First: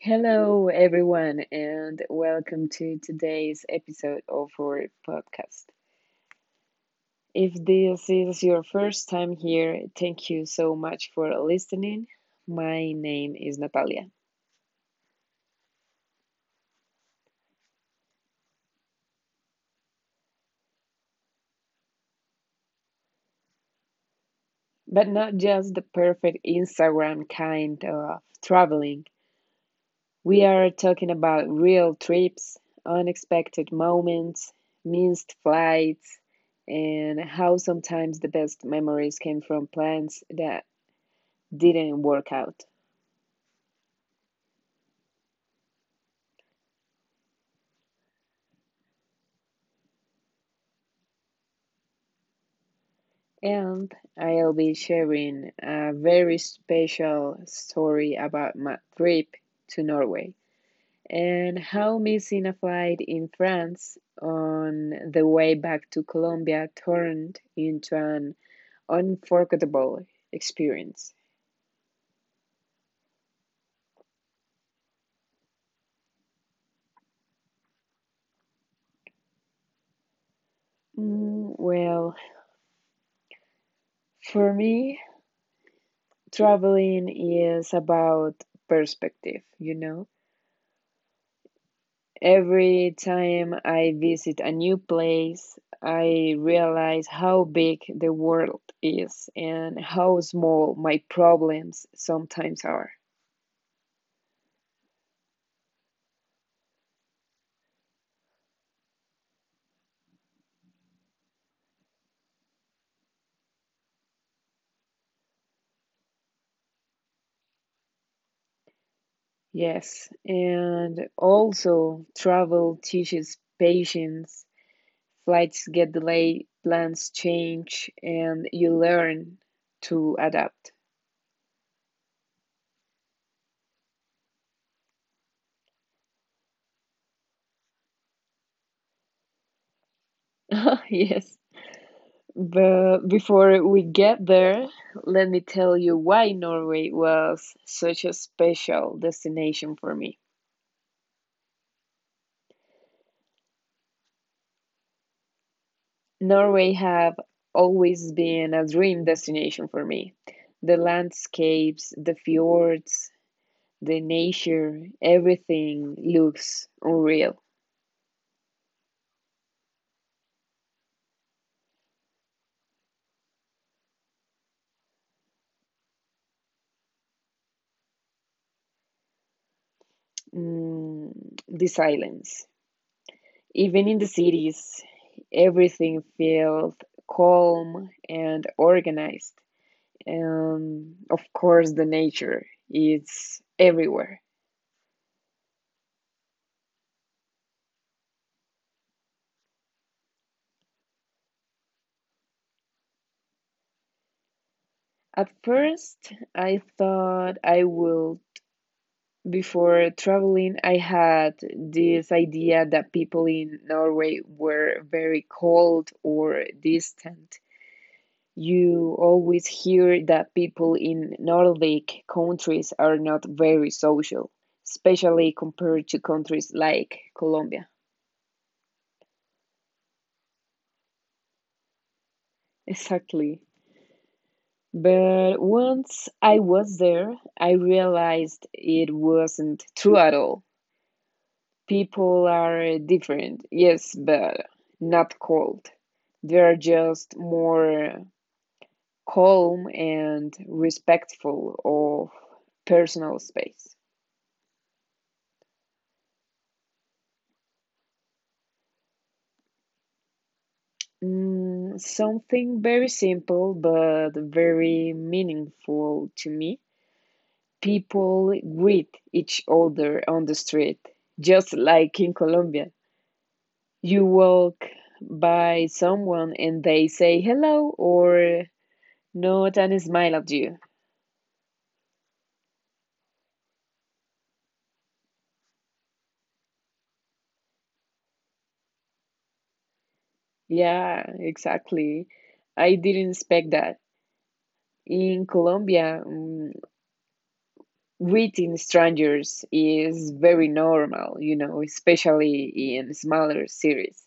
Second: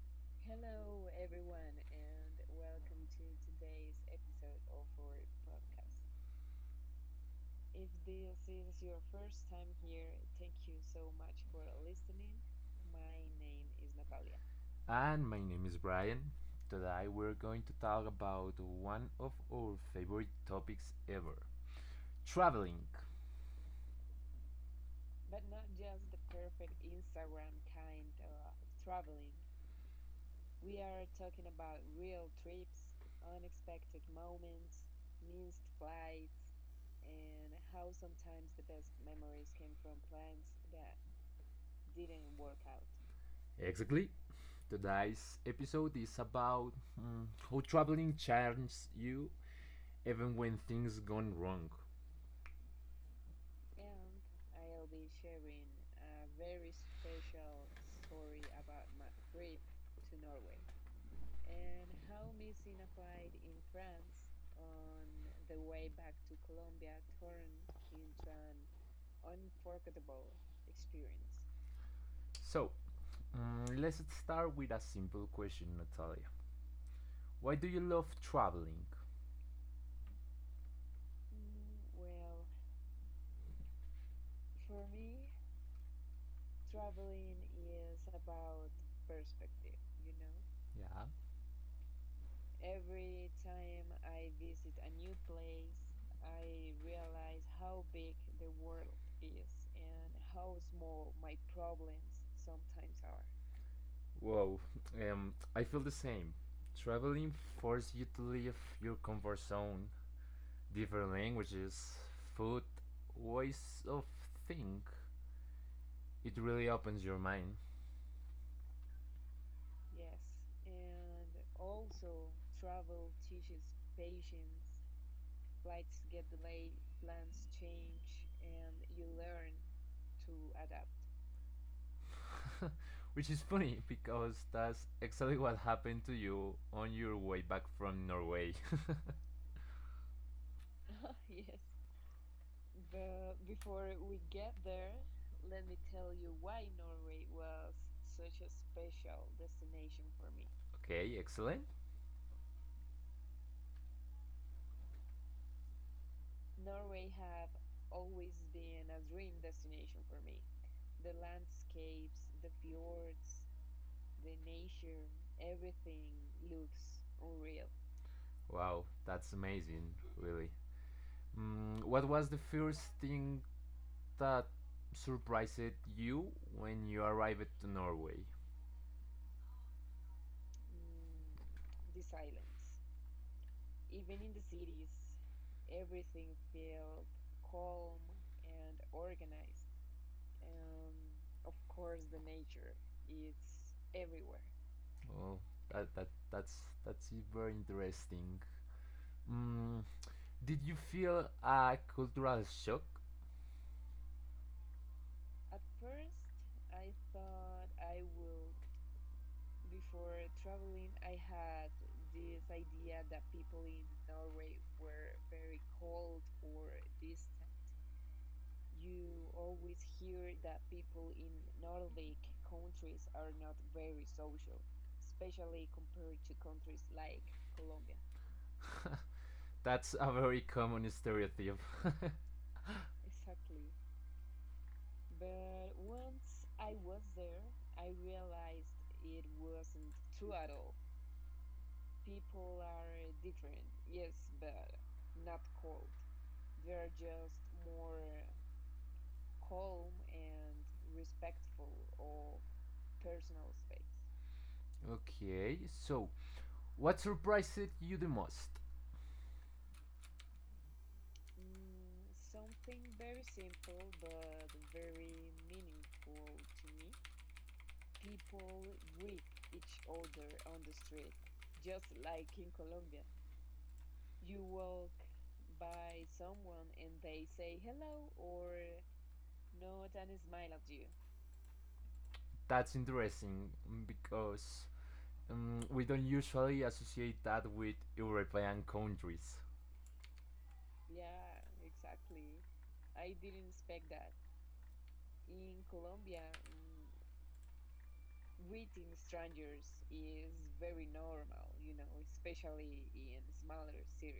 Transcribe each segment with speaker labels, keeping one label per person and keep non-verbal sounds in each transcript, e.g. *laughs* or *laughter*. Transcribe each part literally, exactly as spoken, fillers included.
Speaker 1: Hello, everyone, and welcome to today's episode of our podcast. If this is your first time here, thank you so much for listening. My name is Natalia,
Speaker 2: And my name is Brian. Today we're going to talk about one of our favorite topics ever, traveling.
Speaker 1: but not just the perfect Instagram kind of traveling. We are talking about real trips, unexpected moments, missed flights, and how sometimes the best memories came from plans that didn't work out.
Speaker 2: Exactly. Today's episode is about mm, how traveling changes you even when things gone wrong.
Speaker 1: And I'll be sharing a very special story about my trip to Norway and how missing a flight in France on the way back to Colombia turned into an unforgettable experience.
Speaker 2: So, mm, let's start with a simple question, Natalia. Why do you love traveling?
Speaker 1: Mm, well, for me, traveling is about perspective, you know.
Speaker 2: Yeah.
Speaker 1: Every time I visit a new place, I realize how big the world is and how small my problems sometimes are.
Speaker 2: Wow, um, I feel the same. Traveling forces you to leave your comfort zone, different languages, food, ways of think. It really opens your mind.
Speaker 1: Yes, and also travel teaches patience. Flights get delayed, plans change, and you learn to adapt.
Speaker 2: *laughs* Which is funny because that's exactly what happened to you on your way back from Norway. *laughs*
Speaker 1: *laughs* Yes. But before we get there, let me tell you why Norway was such a special destination for me.
Speaker 2: Okay, excellent.
Speaker 1: Norway have always been a dream destination for me. The landscapes, the fjords, the nature, everything looks unreal.
Speaker 2: Wow, that's amazing, really. Mm, what was the first thing that surprised you when you arrived to Norway?
Speaker 1: Mm, the silence. Even in the cities, everything felt calm and organized. Um, of course, the nature is everywhere.
Speaker 2: Oh, that, that that's that's very interesting. Mm, Did you feel a cultural shock?
Speaker 1: At first, I thought I will. Before traveling, I had this idea that people in Norway were very cold or distant. You always hear that people in Nordic countries are not very social, especially compared to countries like Colombia.
Speaker 2: *laughs* That's a very common stereotype.
Speaker 1: *laughs* Exactly. But once I was there, I realized it wasn't true at all. People are different, yes, but not cold. They're just more calm and respectful of personal space.
Speaker 2: *laughs* Okay, so what surprised you the most?
Speaker 1: Mm, something very simple but very meaningful to me. People greet each other on the street, just like in Colombia. You walk by someone and they say hello or nod and smile at you.
Speaker 2: That's interesting, mm, because um, we don't usually associate that with European countries.
Speaker 1: Yeah, exactly. I didn't expect that. In Colombia, mm, greeting strangers is very normal, you know, especially in smaller cities.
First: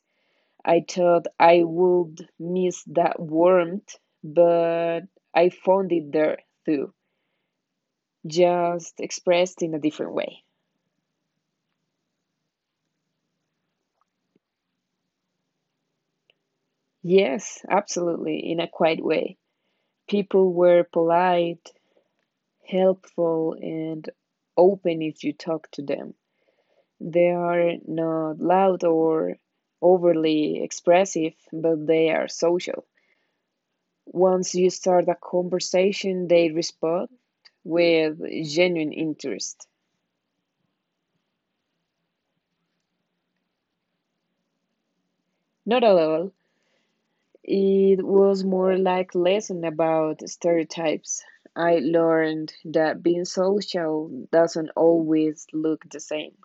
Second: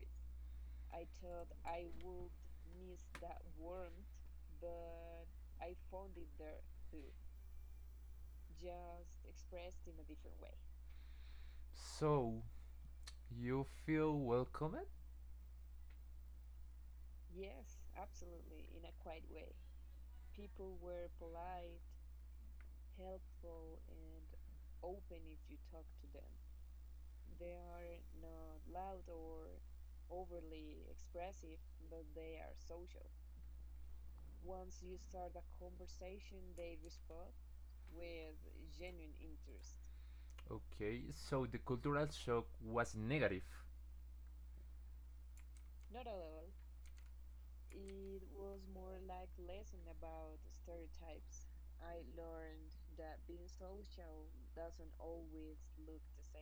Speaker 1: I thought I would miss that warmth, but I found it there too, just expressed in a different way.
Speaker 2: So, you feel welcomed?
Speaker 1: Yes, absolutely, in a quiet way. People were polite, helpful, and open if you talk to them. They are not loud or overly expressive, but they are social. Once you start a conversation, they respond with genuine interest.
Speaker 2: Okay, so the cultural shock was negative.
Speaker 1: Not at all. It was more like a lesson about stereotypes. I learned that being social doesn't always look the same.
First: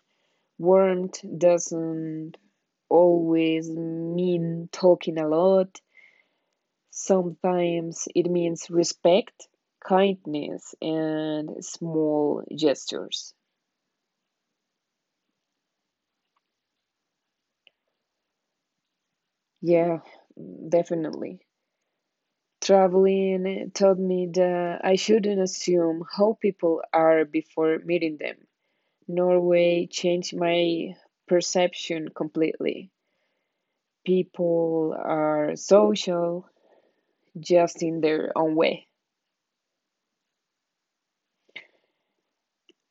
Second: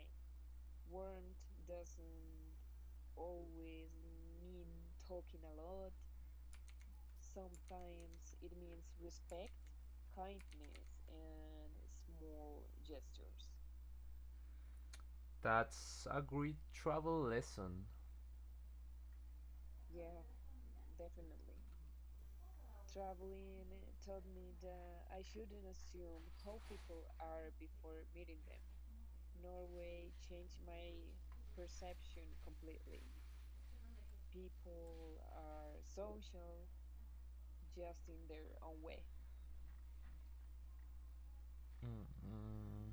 Speaker 1: Warmth doesn't always mean talking a lot. Sometimes it means respect, kindness, and small gestures.
Speaker 2: That's a great travel lesson.
Speaker 1: Yeah, definitely. Traveling taught me that I shouldn't assume how people are before meeting them. Norway changed my perception completely. People are social just in their own way.
Speaker 2: Mm, mm.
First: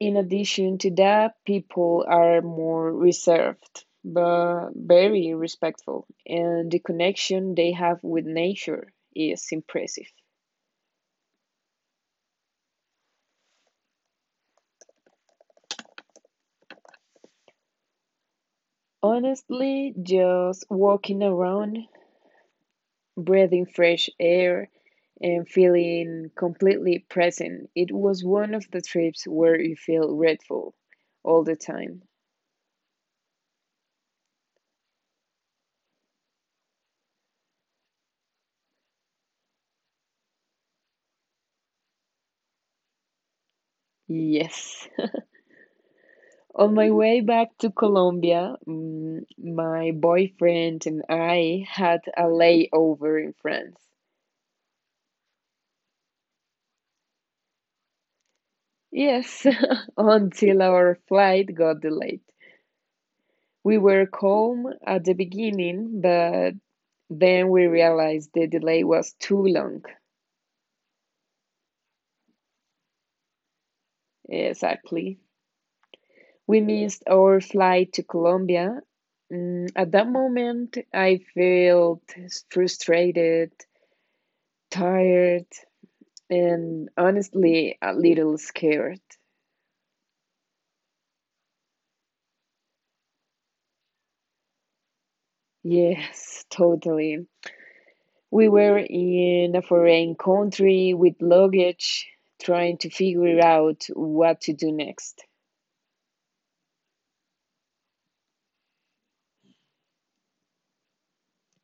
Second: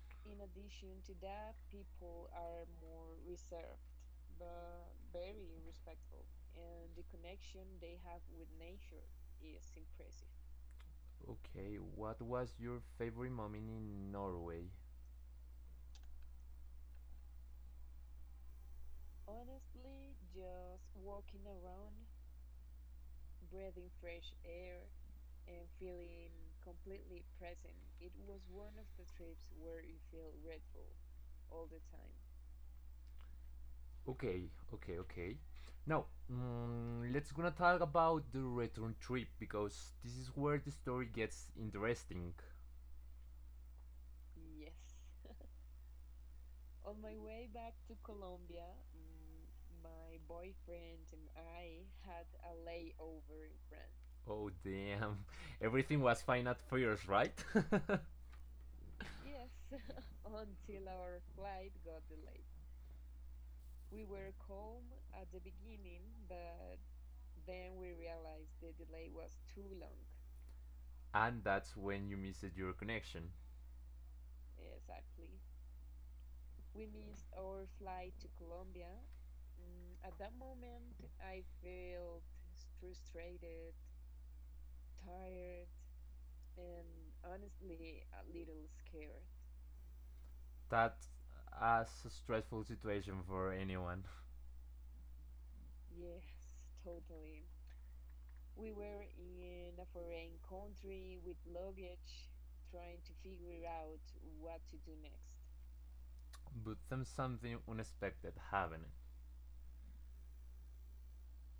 Speaker 1: In addition to that, people are more reserved, but very respectful, and the connection they have with nature is impressive.
Speaker 2: Okay, what was your favorite moment in Norway?
Speaker 1: Honestly, just walking around, breathing fresh air, and feeling completely present, it was one of the trips where you feel grateful all the time.
Speaker 2: Okay, okay, okay. Now, mm, let's gonna talk about the return trip because this is where the story gets interesting.
Speaker 1: Yes. On my way back to Colombia, mm, my boyfriend and I had a layover in France.
Speaker 2: Oh damn, *laughs* everything was fine at first, right? *laughs*
Speaker 1: Yes, *laughs* until our flight got delayed. We were calm at the beginning, but then we realized the delay was too long.
Speaker 2: And that's when you missed your connection.
Speaker 1: Exactly. We missed our flight to Colombia. Mm, at that moment, I felt frustrated, tired, and honestly a little scared.
Speaker 2: That's a stressful situation for anyone. *laughs*
Speaker 1: Yes, totally. We were in a foreign country with luggage, trying to figure out what to do next.
Speaker 2: But then something unexpected happened.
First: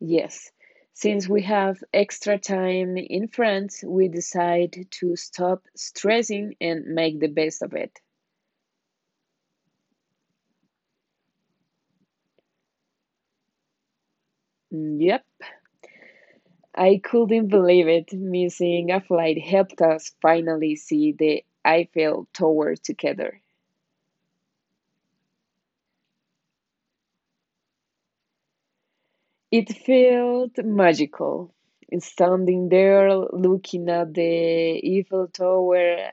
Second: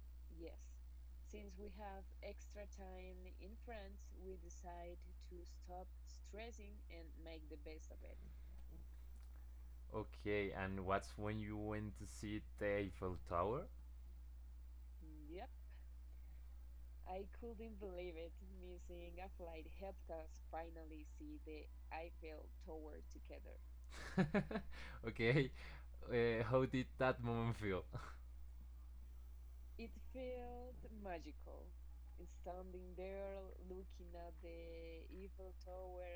Speaker 1: Yes, since we have extra time in France, we decide to stop stressing and make the best of it.
Speaker 2: Okay, and what's when you went to see the Eiffel Tower?
Speaker 1: Yep, I couldn't believe it. Missing a flight helped us finally see the Eiffel Tower together.
Speaker 2: *laughs* Okay. Uh, how did that moment feel? *laughs*
Speaker 1: It felt magical. Standing there looking at the Eiffel Tower,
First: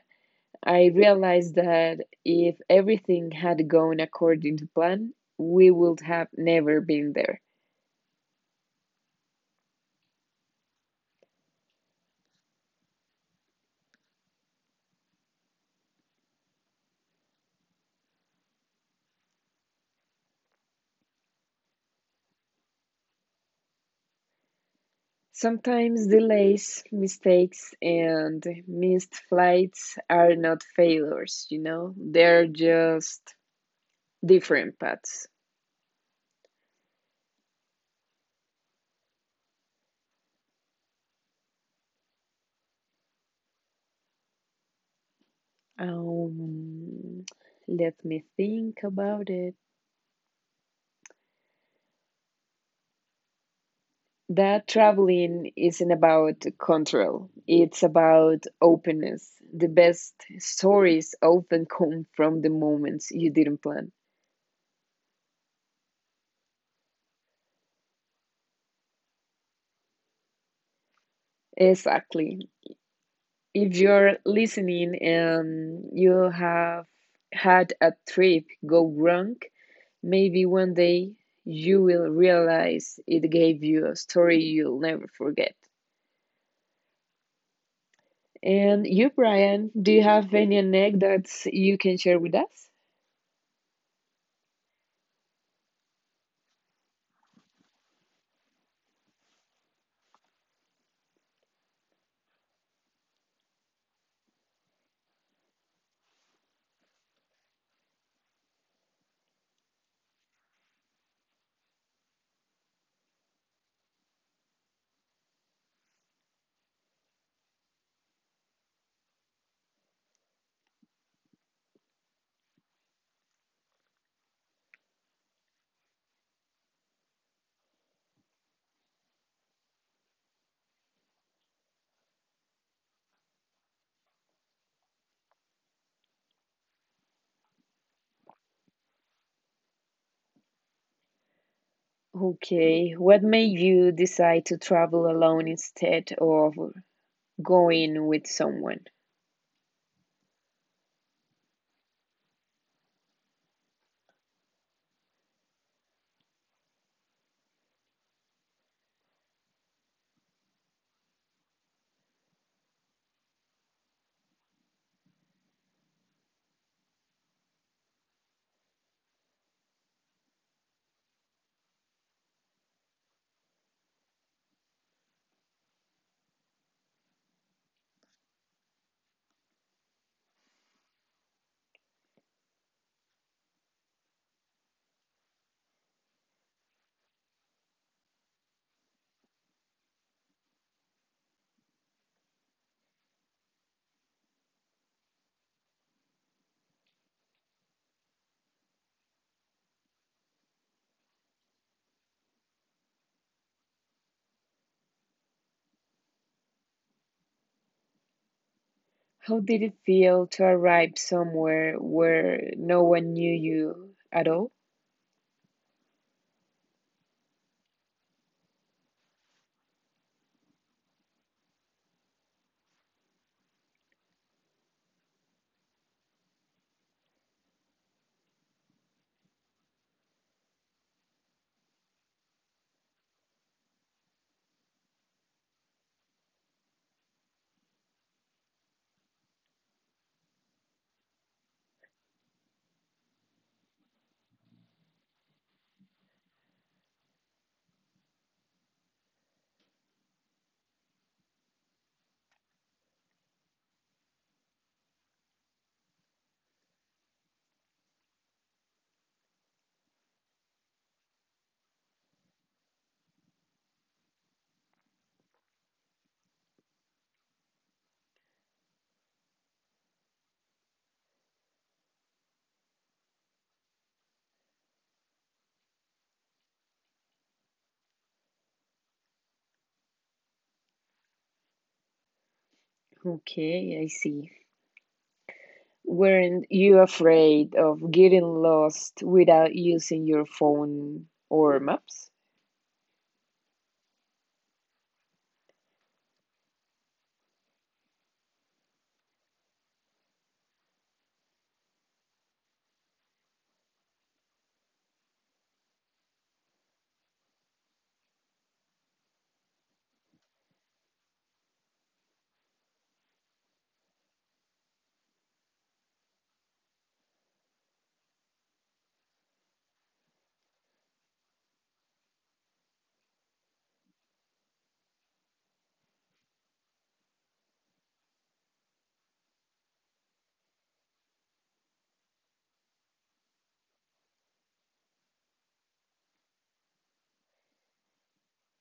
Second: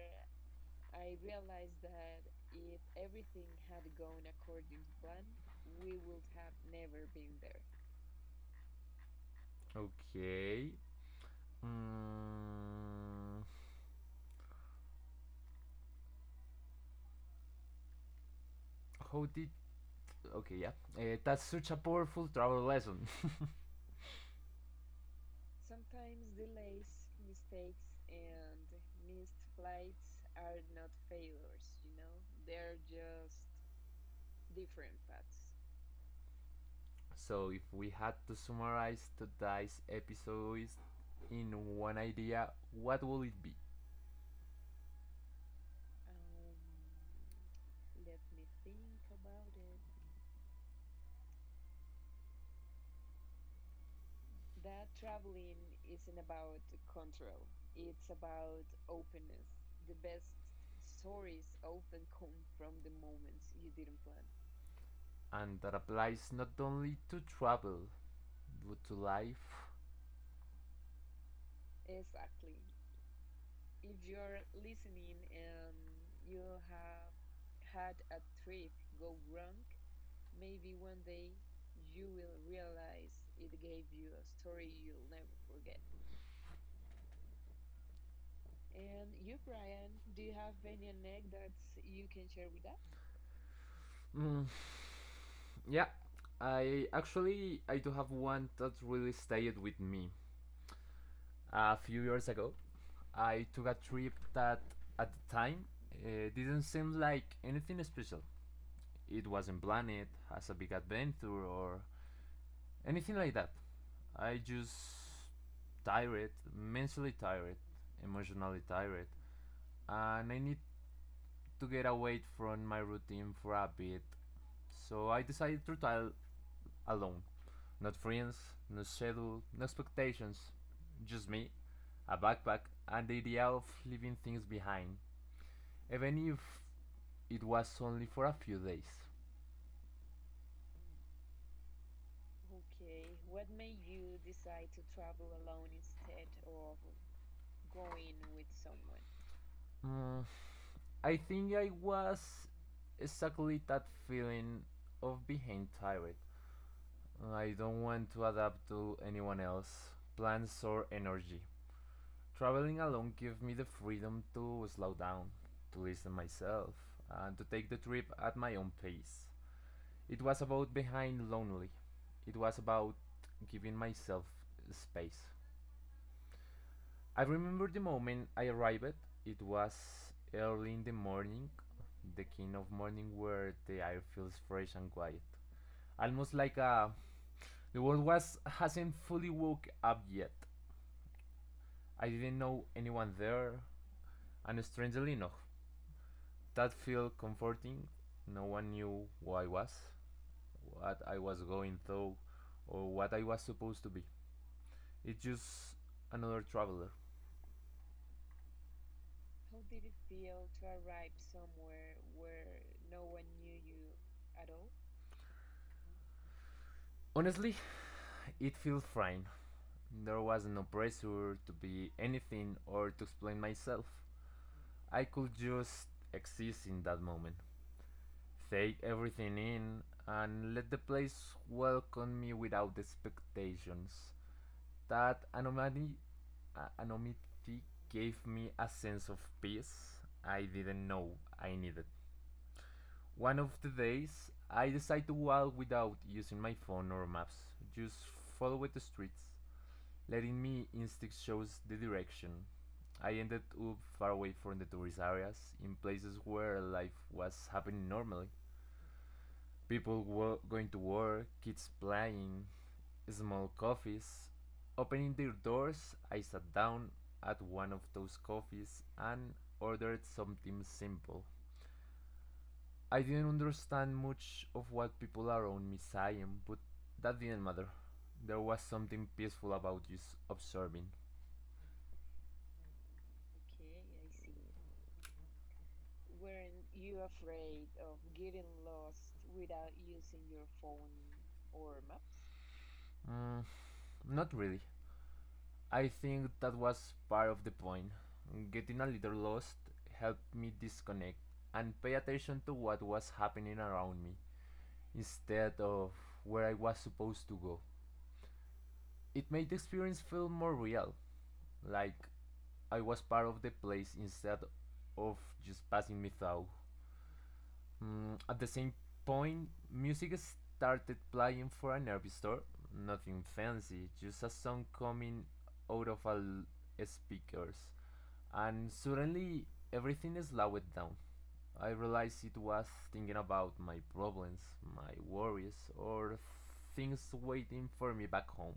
Speaker 1: I realized that if everything had gone according to plan, we would have never been there.
Speaker 2: Okay. Mm, how did. Okay, yeah. Uh, that's such a powerful travel lesson.
Speaker 1: Sometimes delays, mistakes, and missed flights are not failures, you know? They're just different paths.
Speaker 2: *laughs* So, if we had to summarize today's episode in one idea, what will it be?
Speaker 1: Um, Let me think about it. That traveling isn't about control, it's about openness. The best stories often come from the moments you didn't plan.
Speaker 2: And that applies not only to travel, but to life.
Speaker 1: Exactly. If you're listening and you have had a trip go wrong, maybe one day you will realize it gave you a story you'll never forget. And you, Brian, do you have any anecdotes you can share with us?
Speaker 2: Mm, yeah, I actually I do have one that really stayed with me. A few years ago, I took a trip that at the time uh, didn't seem like anything special. It wasn't planned as a big adventure or anything like that. I just tired, mentally tired, emotionally tired, and I need to get away from my routine for a bit. So I decided to try alone. Not friends, no schedule, no expectations. Just me, a backpack, and the idea of leaving things behind, even if it was only for a few days.
Speaker 1: Okay, what made you decide to travel alone instead of going with someone?
Speaker 2: Mm, I think I was exactly that feeling of being tired. I don't want to adapt to anyone else, plans or energy. Traveling alone gives me the freedom to slow down, to listen myself, and to take the trip at my own pace. It was about being lonely. It was about giving myself space. I remember the moment I arrived. It was early in the morning, the kind of morning where the air feels fresh and quiet. Almost like uh, the world was hasn't fully woke up yet. I didn't know anyone there, and strangely enough, that felt comforting. No one knew who I was, what I was going through, or what I was supposed to be. It's just another traveler.
Speaker 1: How did it feel to arrive somewhere where no one knew you at all?
Speaker 2: Honestly, it feels fine. There was no pressure to be anything or to explain myself. I could just exist in that moment, take everything in, and let the place welcome me without expectations. That anonymity, uh, anonymity gave me a sense of peace I didn't know I needed. One of the days, I decide to walk without using my phone or maps, just follow the streets, letting me instinct shows the direction. I ended up far away from the tourist areas, in places where life was happening normally. People were going to work, kids playing, small coffees. Opening their doors, I sat down at one of those coffees and ordered something simple. I didn't understand much of what people around me saying, but that didn't matter. There was something peaceful about just observing.
Speaker 1: Okay, I see. Weren't you afraid of getting lost without using your phone or maps?
Speaker 2: Mm, Not really. I think that was part of the point. Getting a little lost helped me disconnect and pay attention to what was happening around me instead of where I was supposed to go. It made the experience feel more real, like I was part of the place instead of just passing me through. Mm, at the same point, music started playing for a nervy store. Nothing fancy, just a song coming out of a l- speakers. And suddenly, everything slowed down. I realized it was thinking about my problems, my worries, or things waiting for me back home.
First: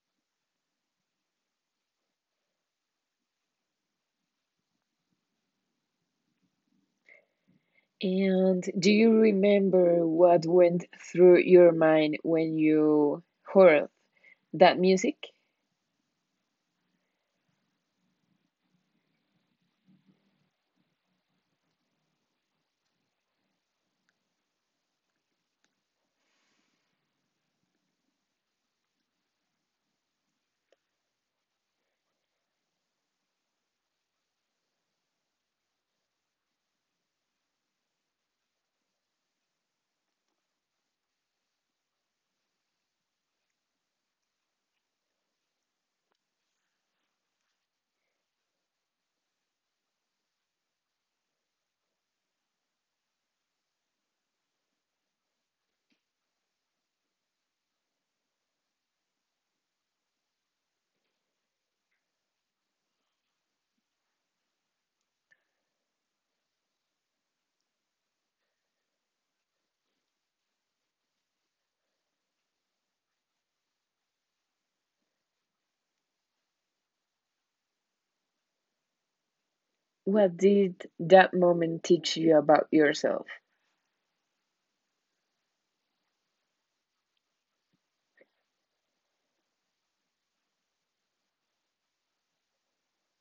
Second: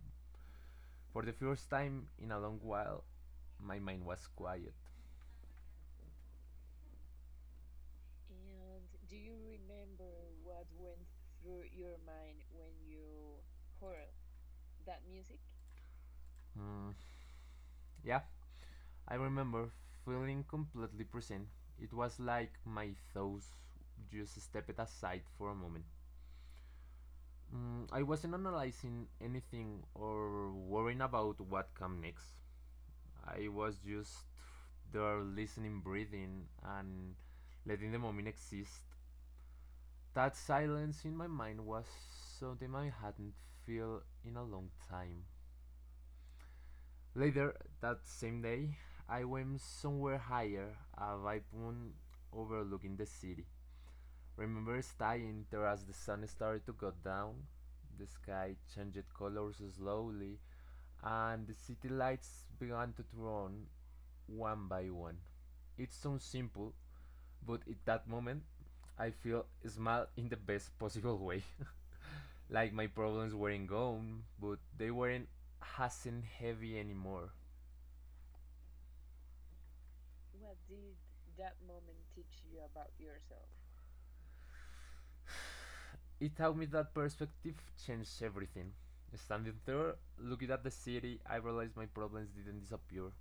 Speaker 2: For the first time in a long while, my mind was quiet.
Speaker 1: And do you remember what went through your mind when you heard that music?
Speaker 2: Mm, yeah, I remember feeling completely present. It was like my thoughts just stepped aside for a moment. Mm, I wasn't analyzing anything or worrying about what came next. I was just there listening, breathing, and letting the moment exist. That silence in my mind was something I hadn't felt in a long time. Later that same day, I went somewhere higher, a viewpoint overlooking the city. Remember staying there as the sun started to go down? The sky changed colors slowly, and the city lights began to turn on one by one. It sounds simple, but at that moment, I feel small in the best possible way. *laughs* Like my problems weren't gone, but they weren't has heavy anymore.
Speaker 1: What did that moment teach you about yourself?
Speaker 2: It taught me that perspective changed everything. Standing there, looking at the city, I realized my problems didn't disappear,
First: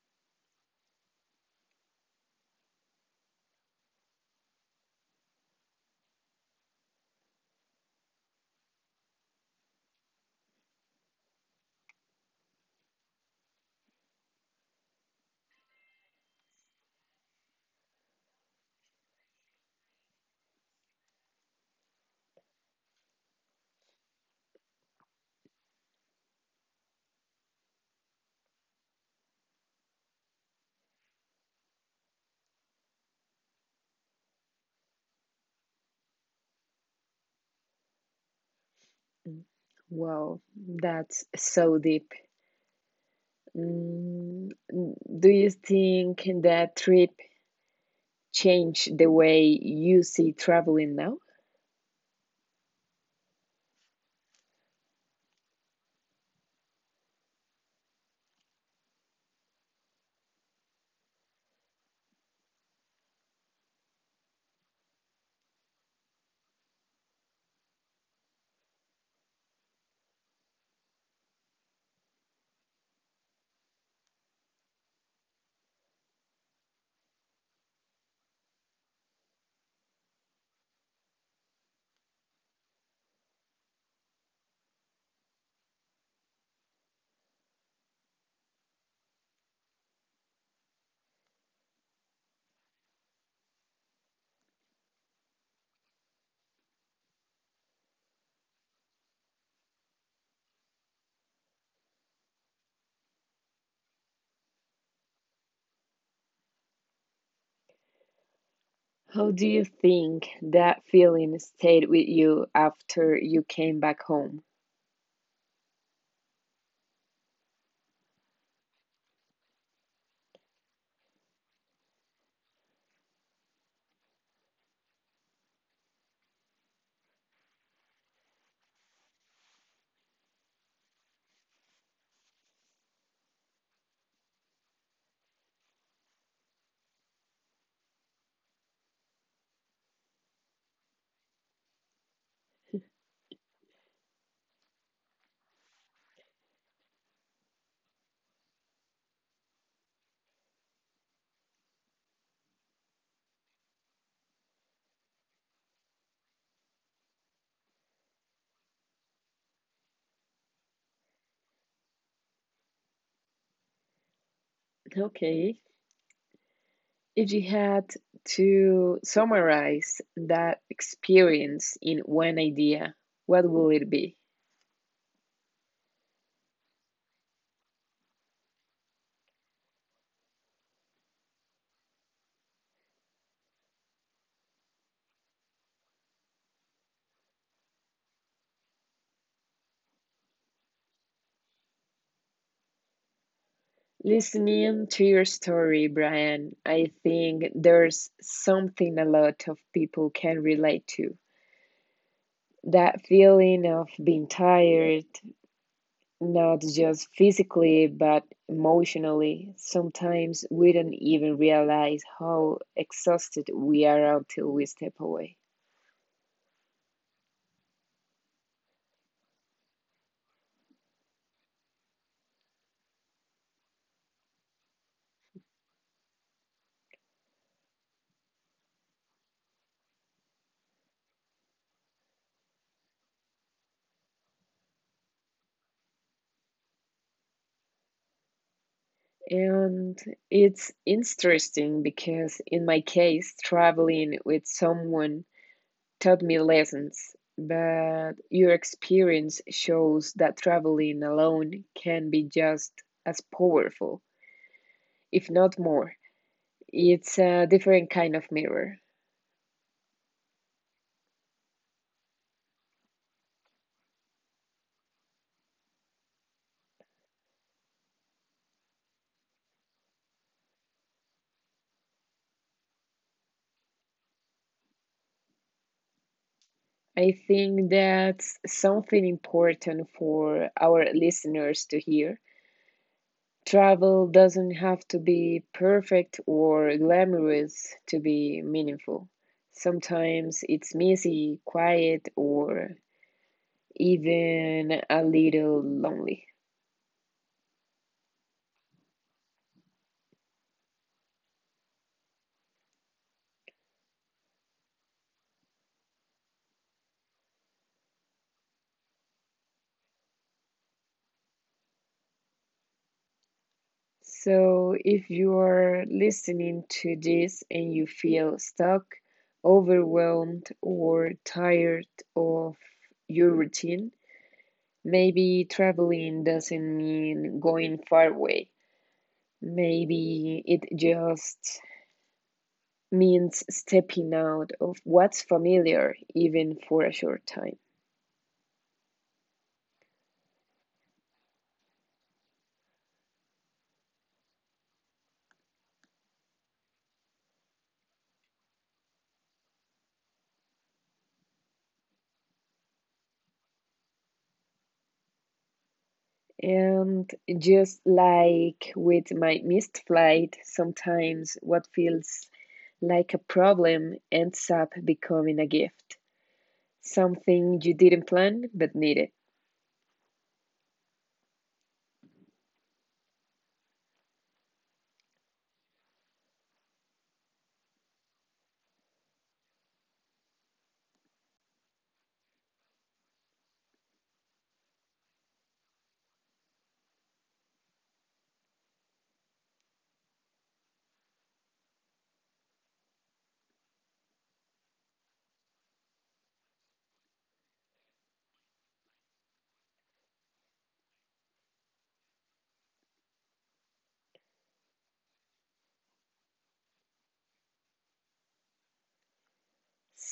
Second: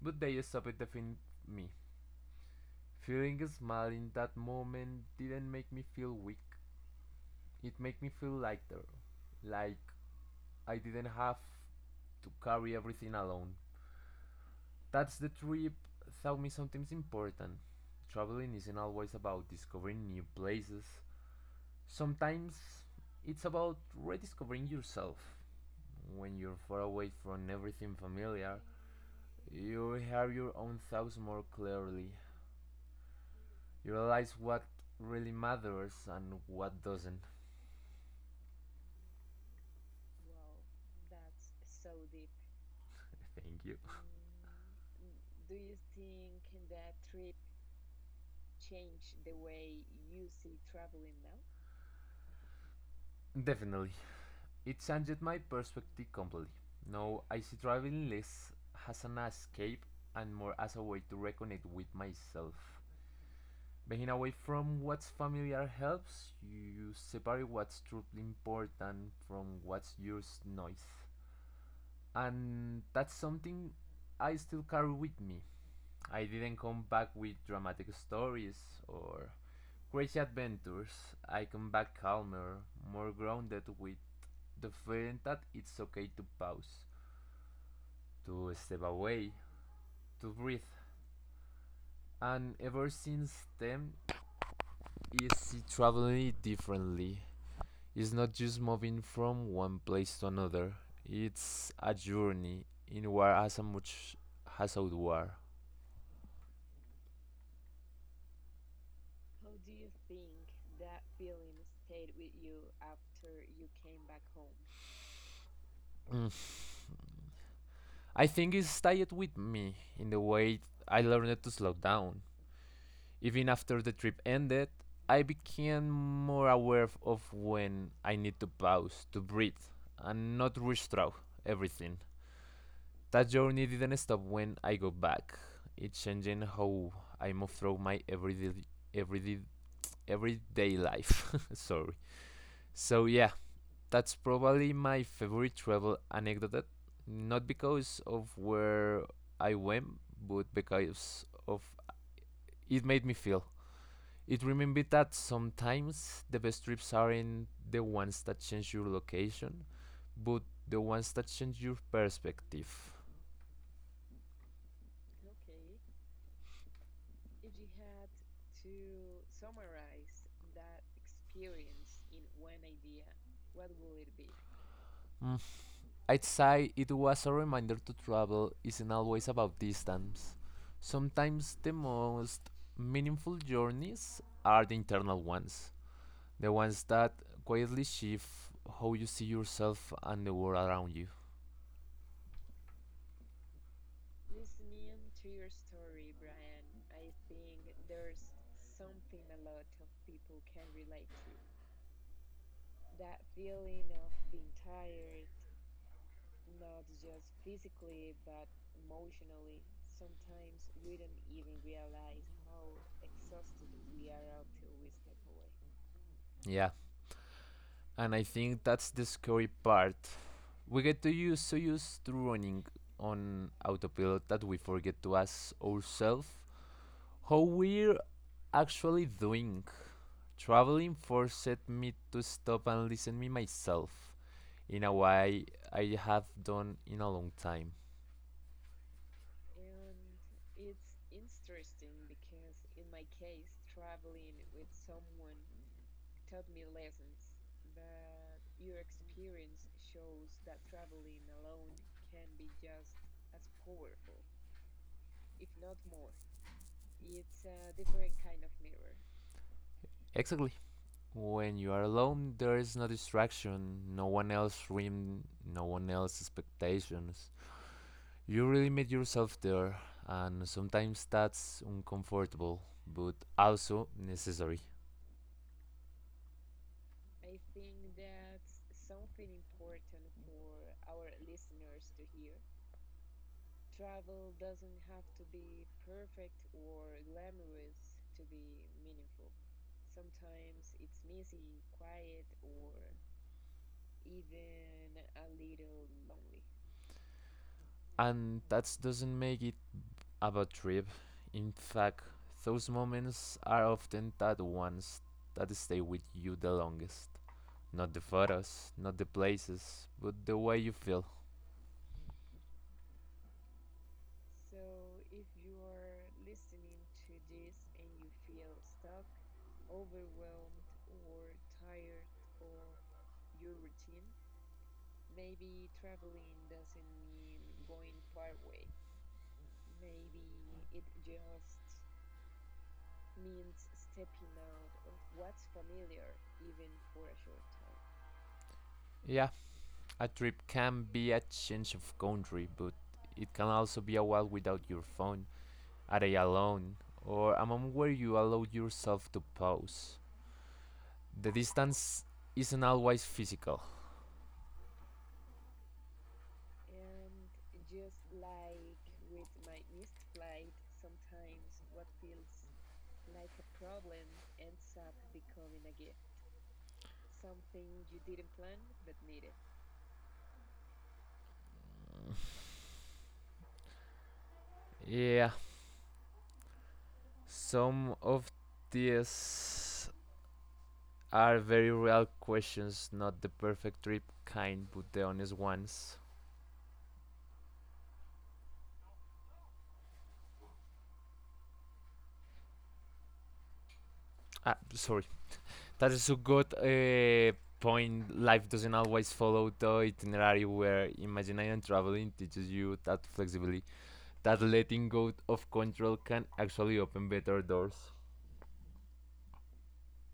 Speaker 2: but they stopped defeating me. Feeling small in that moment didn't make me feel weak. It made me feel lighter, like I didn't have to carry everything alone. That's the trip taught me something important. Traveling isn't always about discovering new places. Sometimes it's about rediscovering yourself. When you're far away from everything familiar, you hear your own thoughts more clearly. You realize what really matters and what doesn't.
Speaker 1: Mm. Wow, that's so deep.
Speaker 2: *laughs* Thank you.
Speaker 1: Mm, do you think that trip changed the way you see traveling now?
Speaker 2: *laughs* Definitely. It changed my perspective completely. Now I see traveling less as an escape and more as a way to reconnect with myself. Being away from what's familiar helps you separate what's truly important from what's just noise. And that's something I still carry with me. I didn't come back with dramatic stories or crazy adventures. I come back calmer, more grounded, with the feeling that it's okay to pause, to step away, to breathe. And ever since then, I see traveling differently. It's not just moving from one place to another, it's a journey inward as much as outward.
Speaker 1: How do you think that feeling stayed with you after you came back home?
Speaker 2: Mm. I think it stayed with me in the way I learned to slow down. Even after the trip ended, I became more aware of when I need to pause, to breathe, and not rush through everything. That journey didn't stop when I go back. It's changing how I move through my everyday everyday everyday life. *laughs* Sorry. So yeah, that's probably my favorite travel anecdote. Not because of where I went, but because of it made me feel. It reminded that sometimes the best trips aren't the ones that change your location, but the ones that change your perspective.
Speaker 1: Okay, if you had to summarize that experience in one idea, what will it be?
Speaker 2: Mm. I'd say it was a reminder to travel isn't always about distance. Sometimes the most meaningful journeys are the internal ones. The ones that quietly shift how you see yourself and the world around you.
Speaker 1: Listening to your story, Brian, I think there's something a lot of people can relate to. That feeling of being tired, not just physically, but emotionally. Sometimes we don't even realize how exhausted we are until we step away.
Speaker 2: Yeah. And I think that's the scary part. We get to use so used to running on autopilot that we forget to ask ourselves how we're actually doing. Traveling forced me to stop and listen to myself in a way I have done in a long time.
Speaker 1: And it's interesting because, in my case, traveling with someone taught me lessons, but your experience shows that traveling alone can be just as powerful, if not more. It's a different kind of mirror.
Speaker 2: Exactly. When you are alone, there is no distraction, no one else scream, no one else expectations. You really meet yourself there, and sometimes that's uncomfortable, but also necessary.
Speaker 1: I think that's something important for our listeners to hear. Travel doesn't have to be perfect or glamorous to be meaningful. Sometimes it's messy, quiet, or even a little lonely.
Speaker 2: And that doesn't make it a bad trip. In fact, those moments are often the ones that stay with you the longest. Not the photos, not the places, but the way you feel.
Speaker 1: So, if you're listening to this and you feel stuck, overwhelmed, or tired of your routine, maybe traveling doesn't mean going far away. Maybe it just means stepping out of what's familiar, even for a short time.
Speaker 2: Yeah, a trip can be a change of country, but it can also be a while without your phone, a day alone, or a moment where you allow yourself to pause. The distance isn't always physical.
Speaker 1: And just like with my missed flight, sometimes what feels like a problem ends up becoming a gift, something you didn't plan but needed.
Speaker 2: Yeah, some of these are very real questions, not the perfect trip kind, but the honest ones. Ah, sorry. That is a good uh, point. Life doesn't always follow the itinerary where imagination traveling teaches you that flexibility, that letting go of control can actually open better doors.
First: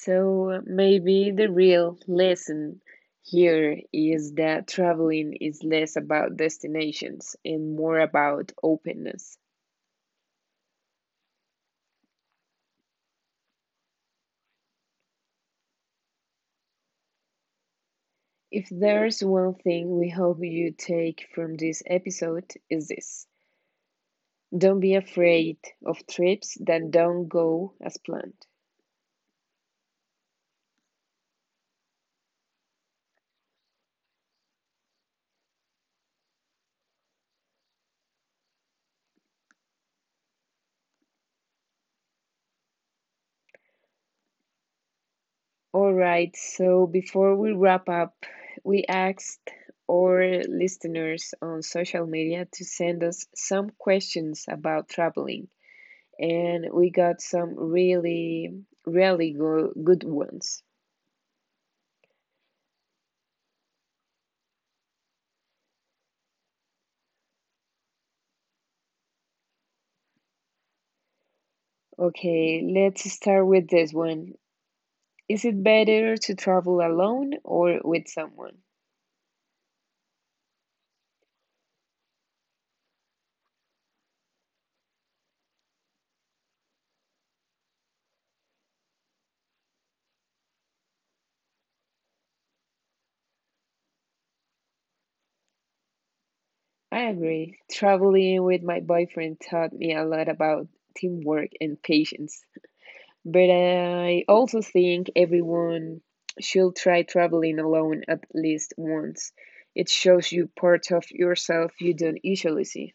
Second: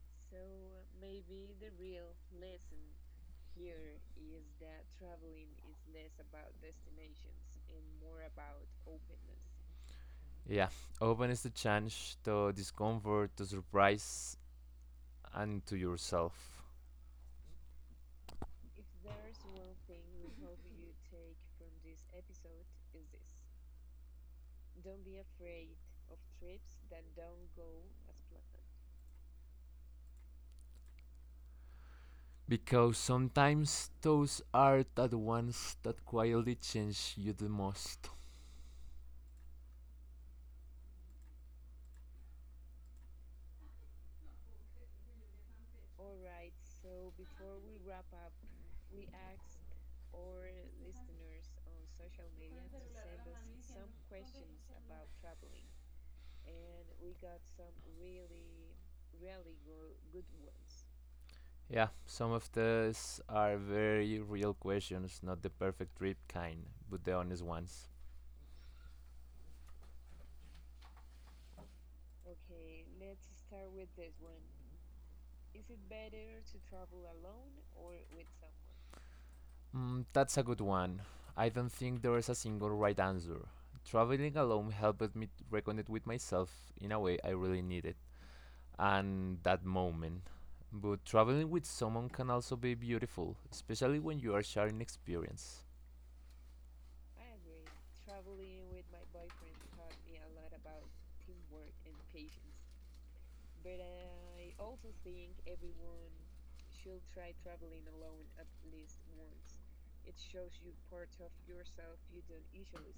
Speaker 1: So maybe the real lesson here is that traveling is less about destinations and more about openness.
Speaker 2: Yeah, open is the chance to discomfort, to surprise, and to yourself.
Speaker 1: If there's one thing we hope you take from this episode is this. Don't be afraid of trips that don't go as planned.
Speaker 2: Because sometimes those are the ones that quietly change you the most.
Speaker 1: All right, so before we wrap up, we asked our listeners on social media to send us some questions about traveling, and we got some really, really go- good ones.
Speaker 2: Yeah, some of these are very real questions, not the perfect trip kind, but the honest ones.
Speaker 1: Okay, let's start with this one. Is it better to travel alone or with someone?
Speaker 2: Mm, that's a good one. I don't think there is a single right answer. Traveling alone helped me to reconnect with myself in a way I really needed, and that moment. But traveling with someone can also be beautiful, especially when you are sharing experience.
Speaker 1: I agree. Traveling with my boyfriend taught me a lot about teamwork and patience. But I also think everyone should try traveling alone at least once. It shows you parts of yourself you don't usually see.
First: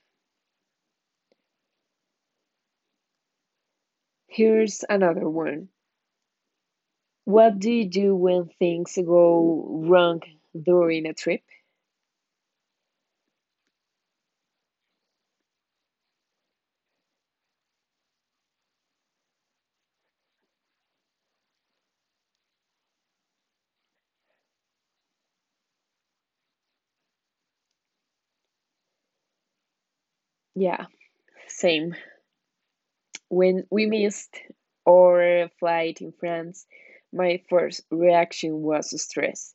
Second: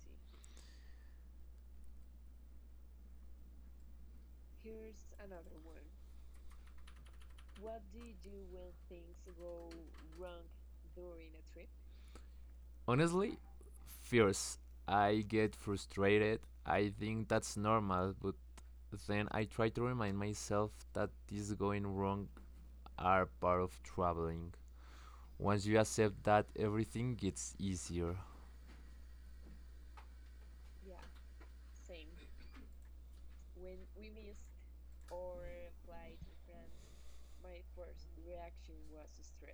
Speaker 1: Here's another one. What do you do when things go wrong during a trip?
Speaker 2: Honestly, fierce. I get frustrated. I think that's normal, but then I try to remind myself that these going wrong are part of traveling. Once you accept that, everything gets easier.
Speaker 1: Yeah, same. When we missed our flight in France, my first reaction was stress.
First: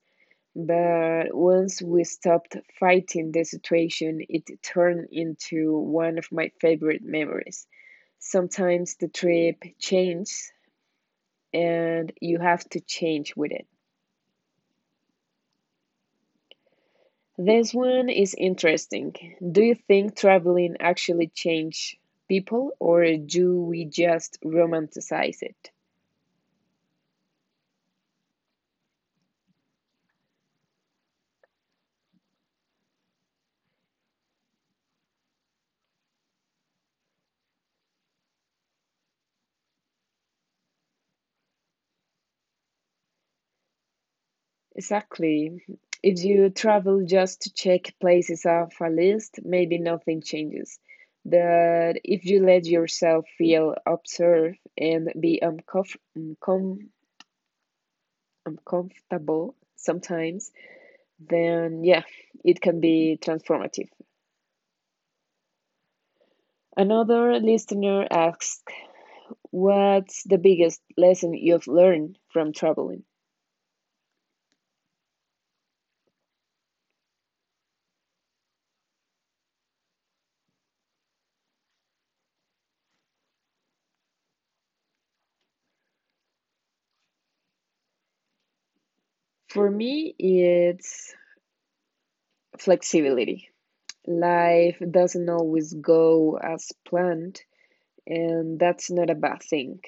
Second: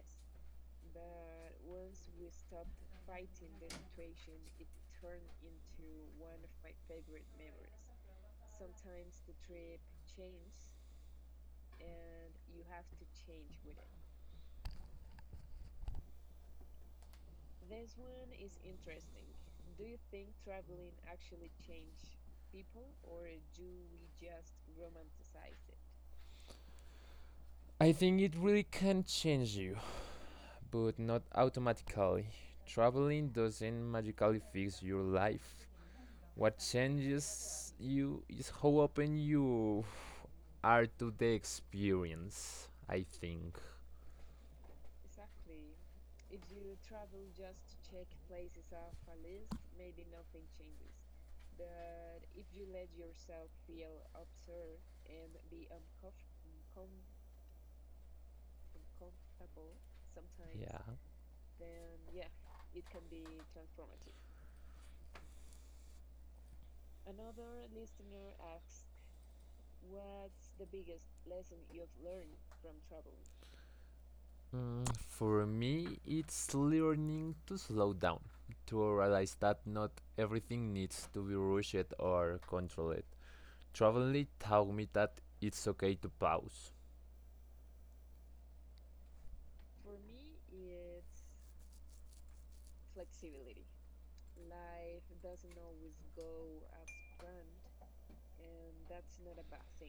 Speaker 1: But once we stopped fighting the situation, it turned into one of my favorite memories. Sometimes the trip changes and you have to change with it. This one is interesting. Do you think traveling actually changes people or do we just romanticize it?
Speaker 2: I think it really can change you, but not automatically. Traveling doesn't magically fix your life. What changes you is how open you are to the experience, I think.
Speaker 1: Exactly. If you travel just to check places off a list, maybe nothing changes. But if you let yourself feel observed and be uncomf- uncom- uncomfortable sometimes,
Speaker 2: Yeah.
Speaker 1: then yeah, it can be transformative. Another listener asks, what's the biggest lesson you've learned from traveling?
Speaker 2: Mm, for me, it's learning to slow down, to realize that not everything needs to be rushed or controlled. Traveling taught me that it's okay to pause.
Speaker 1: For me, it's flexibility. Life doesn't always go as planned, and that's not a bad thing.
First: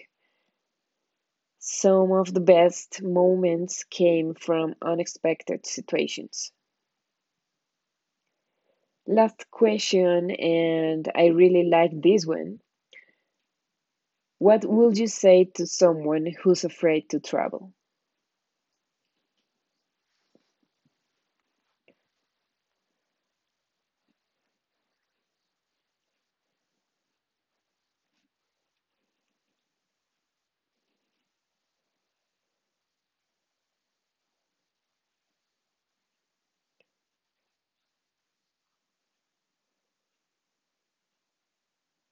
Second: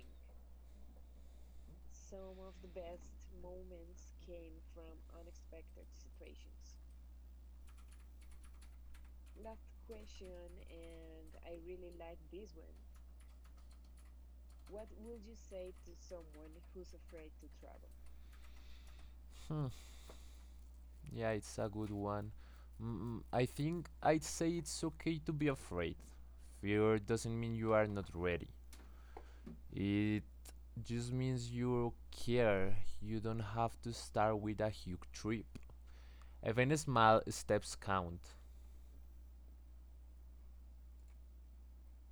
Speaker 1: Some of the best moments came from unexpected situations. Last question, and I really like this one. What would you say to someone who's afraid to travel?
Speaker 2: Hmm. Yeah, it's a good one. Mm, mm, I think I'd say it's okay to be afraid. Fear doesn't mean you are not ready. It just means you care. You don't have to start with a huge trip. Even small steps count.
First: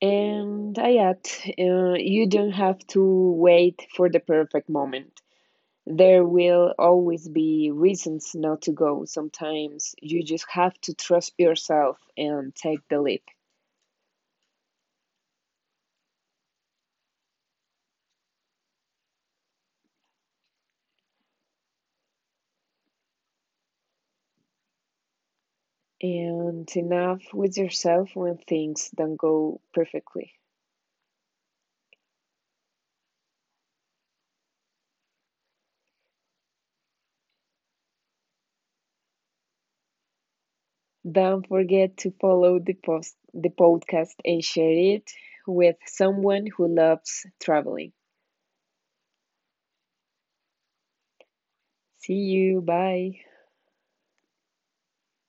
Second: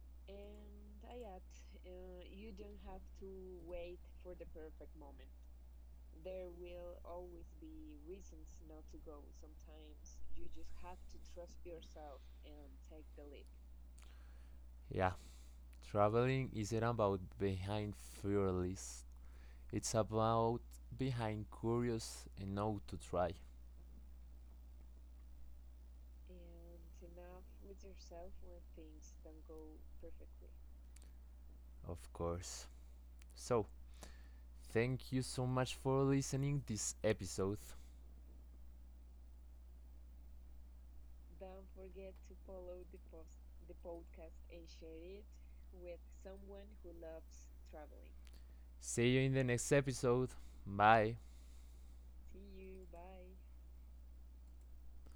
Speaker 1: And I add, uh, you don't have to wait for the perfect moment. There will always be reasons not to go. Sometimes you just have to trust yourself and take the leap.
Speaker 2: Yeah, traveling isn't about behind fearless. It's about behind curious and how to try,
Speaker 1: And enough with yourself when things don't go perfectly.
Speaker 2: of course. So, thank you so much for listening this episode.
Speaker 1: Don't forget to follow the post the podcast and share it with someone who loves traveling.
Speaker 2: See you in the next episode. Bye.
Speaker 1: See you. Bye.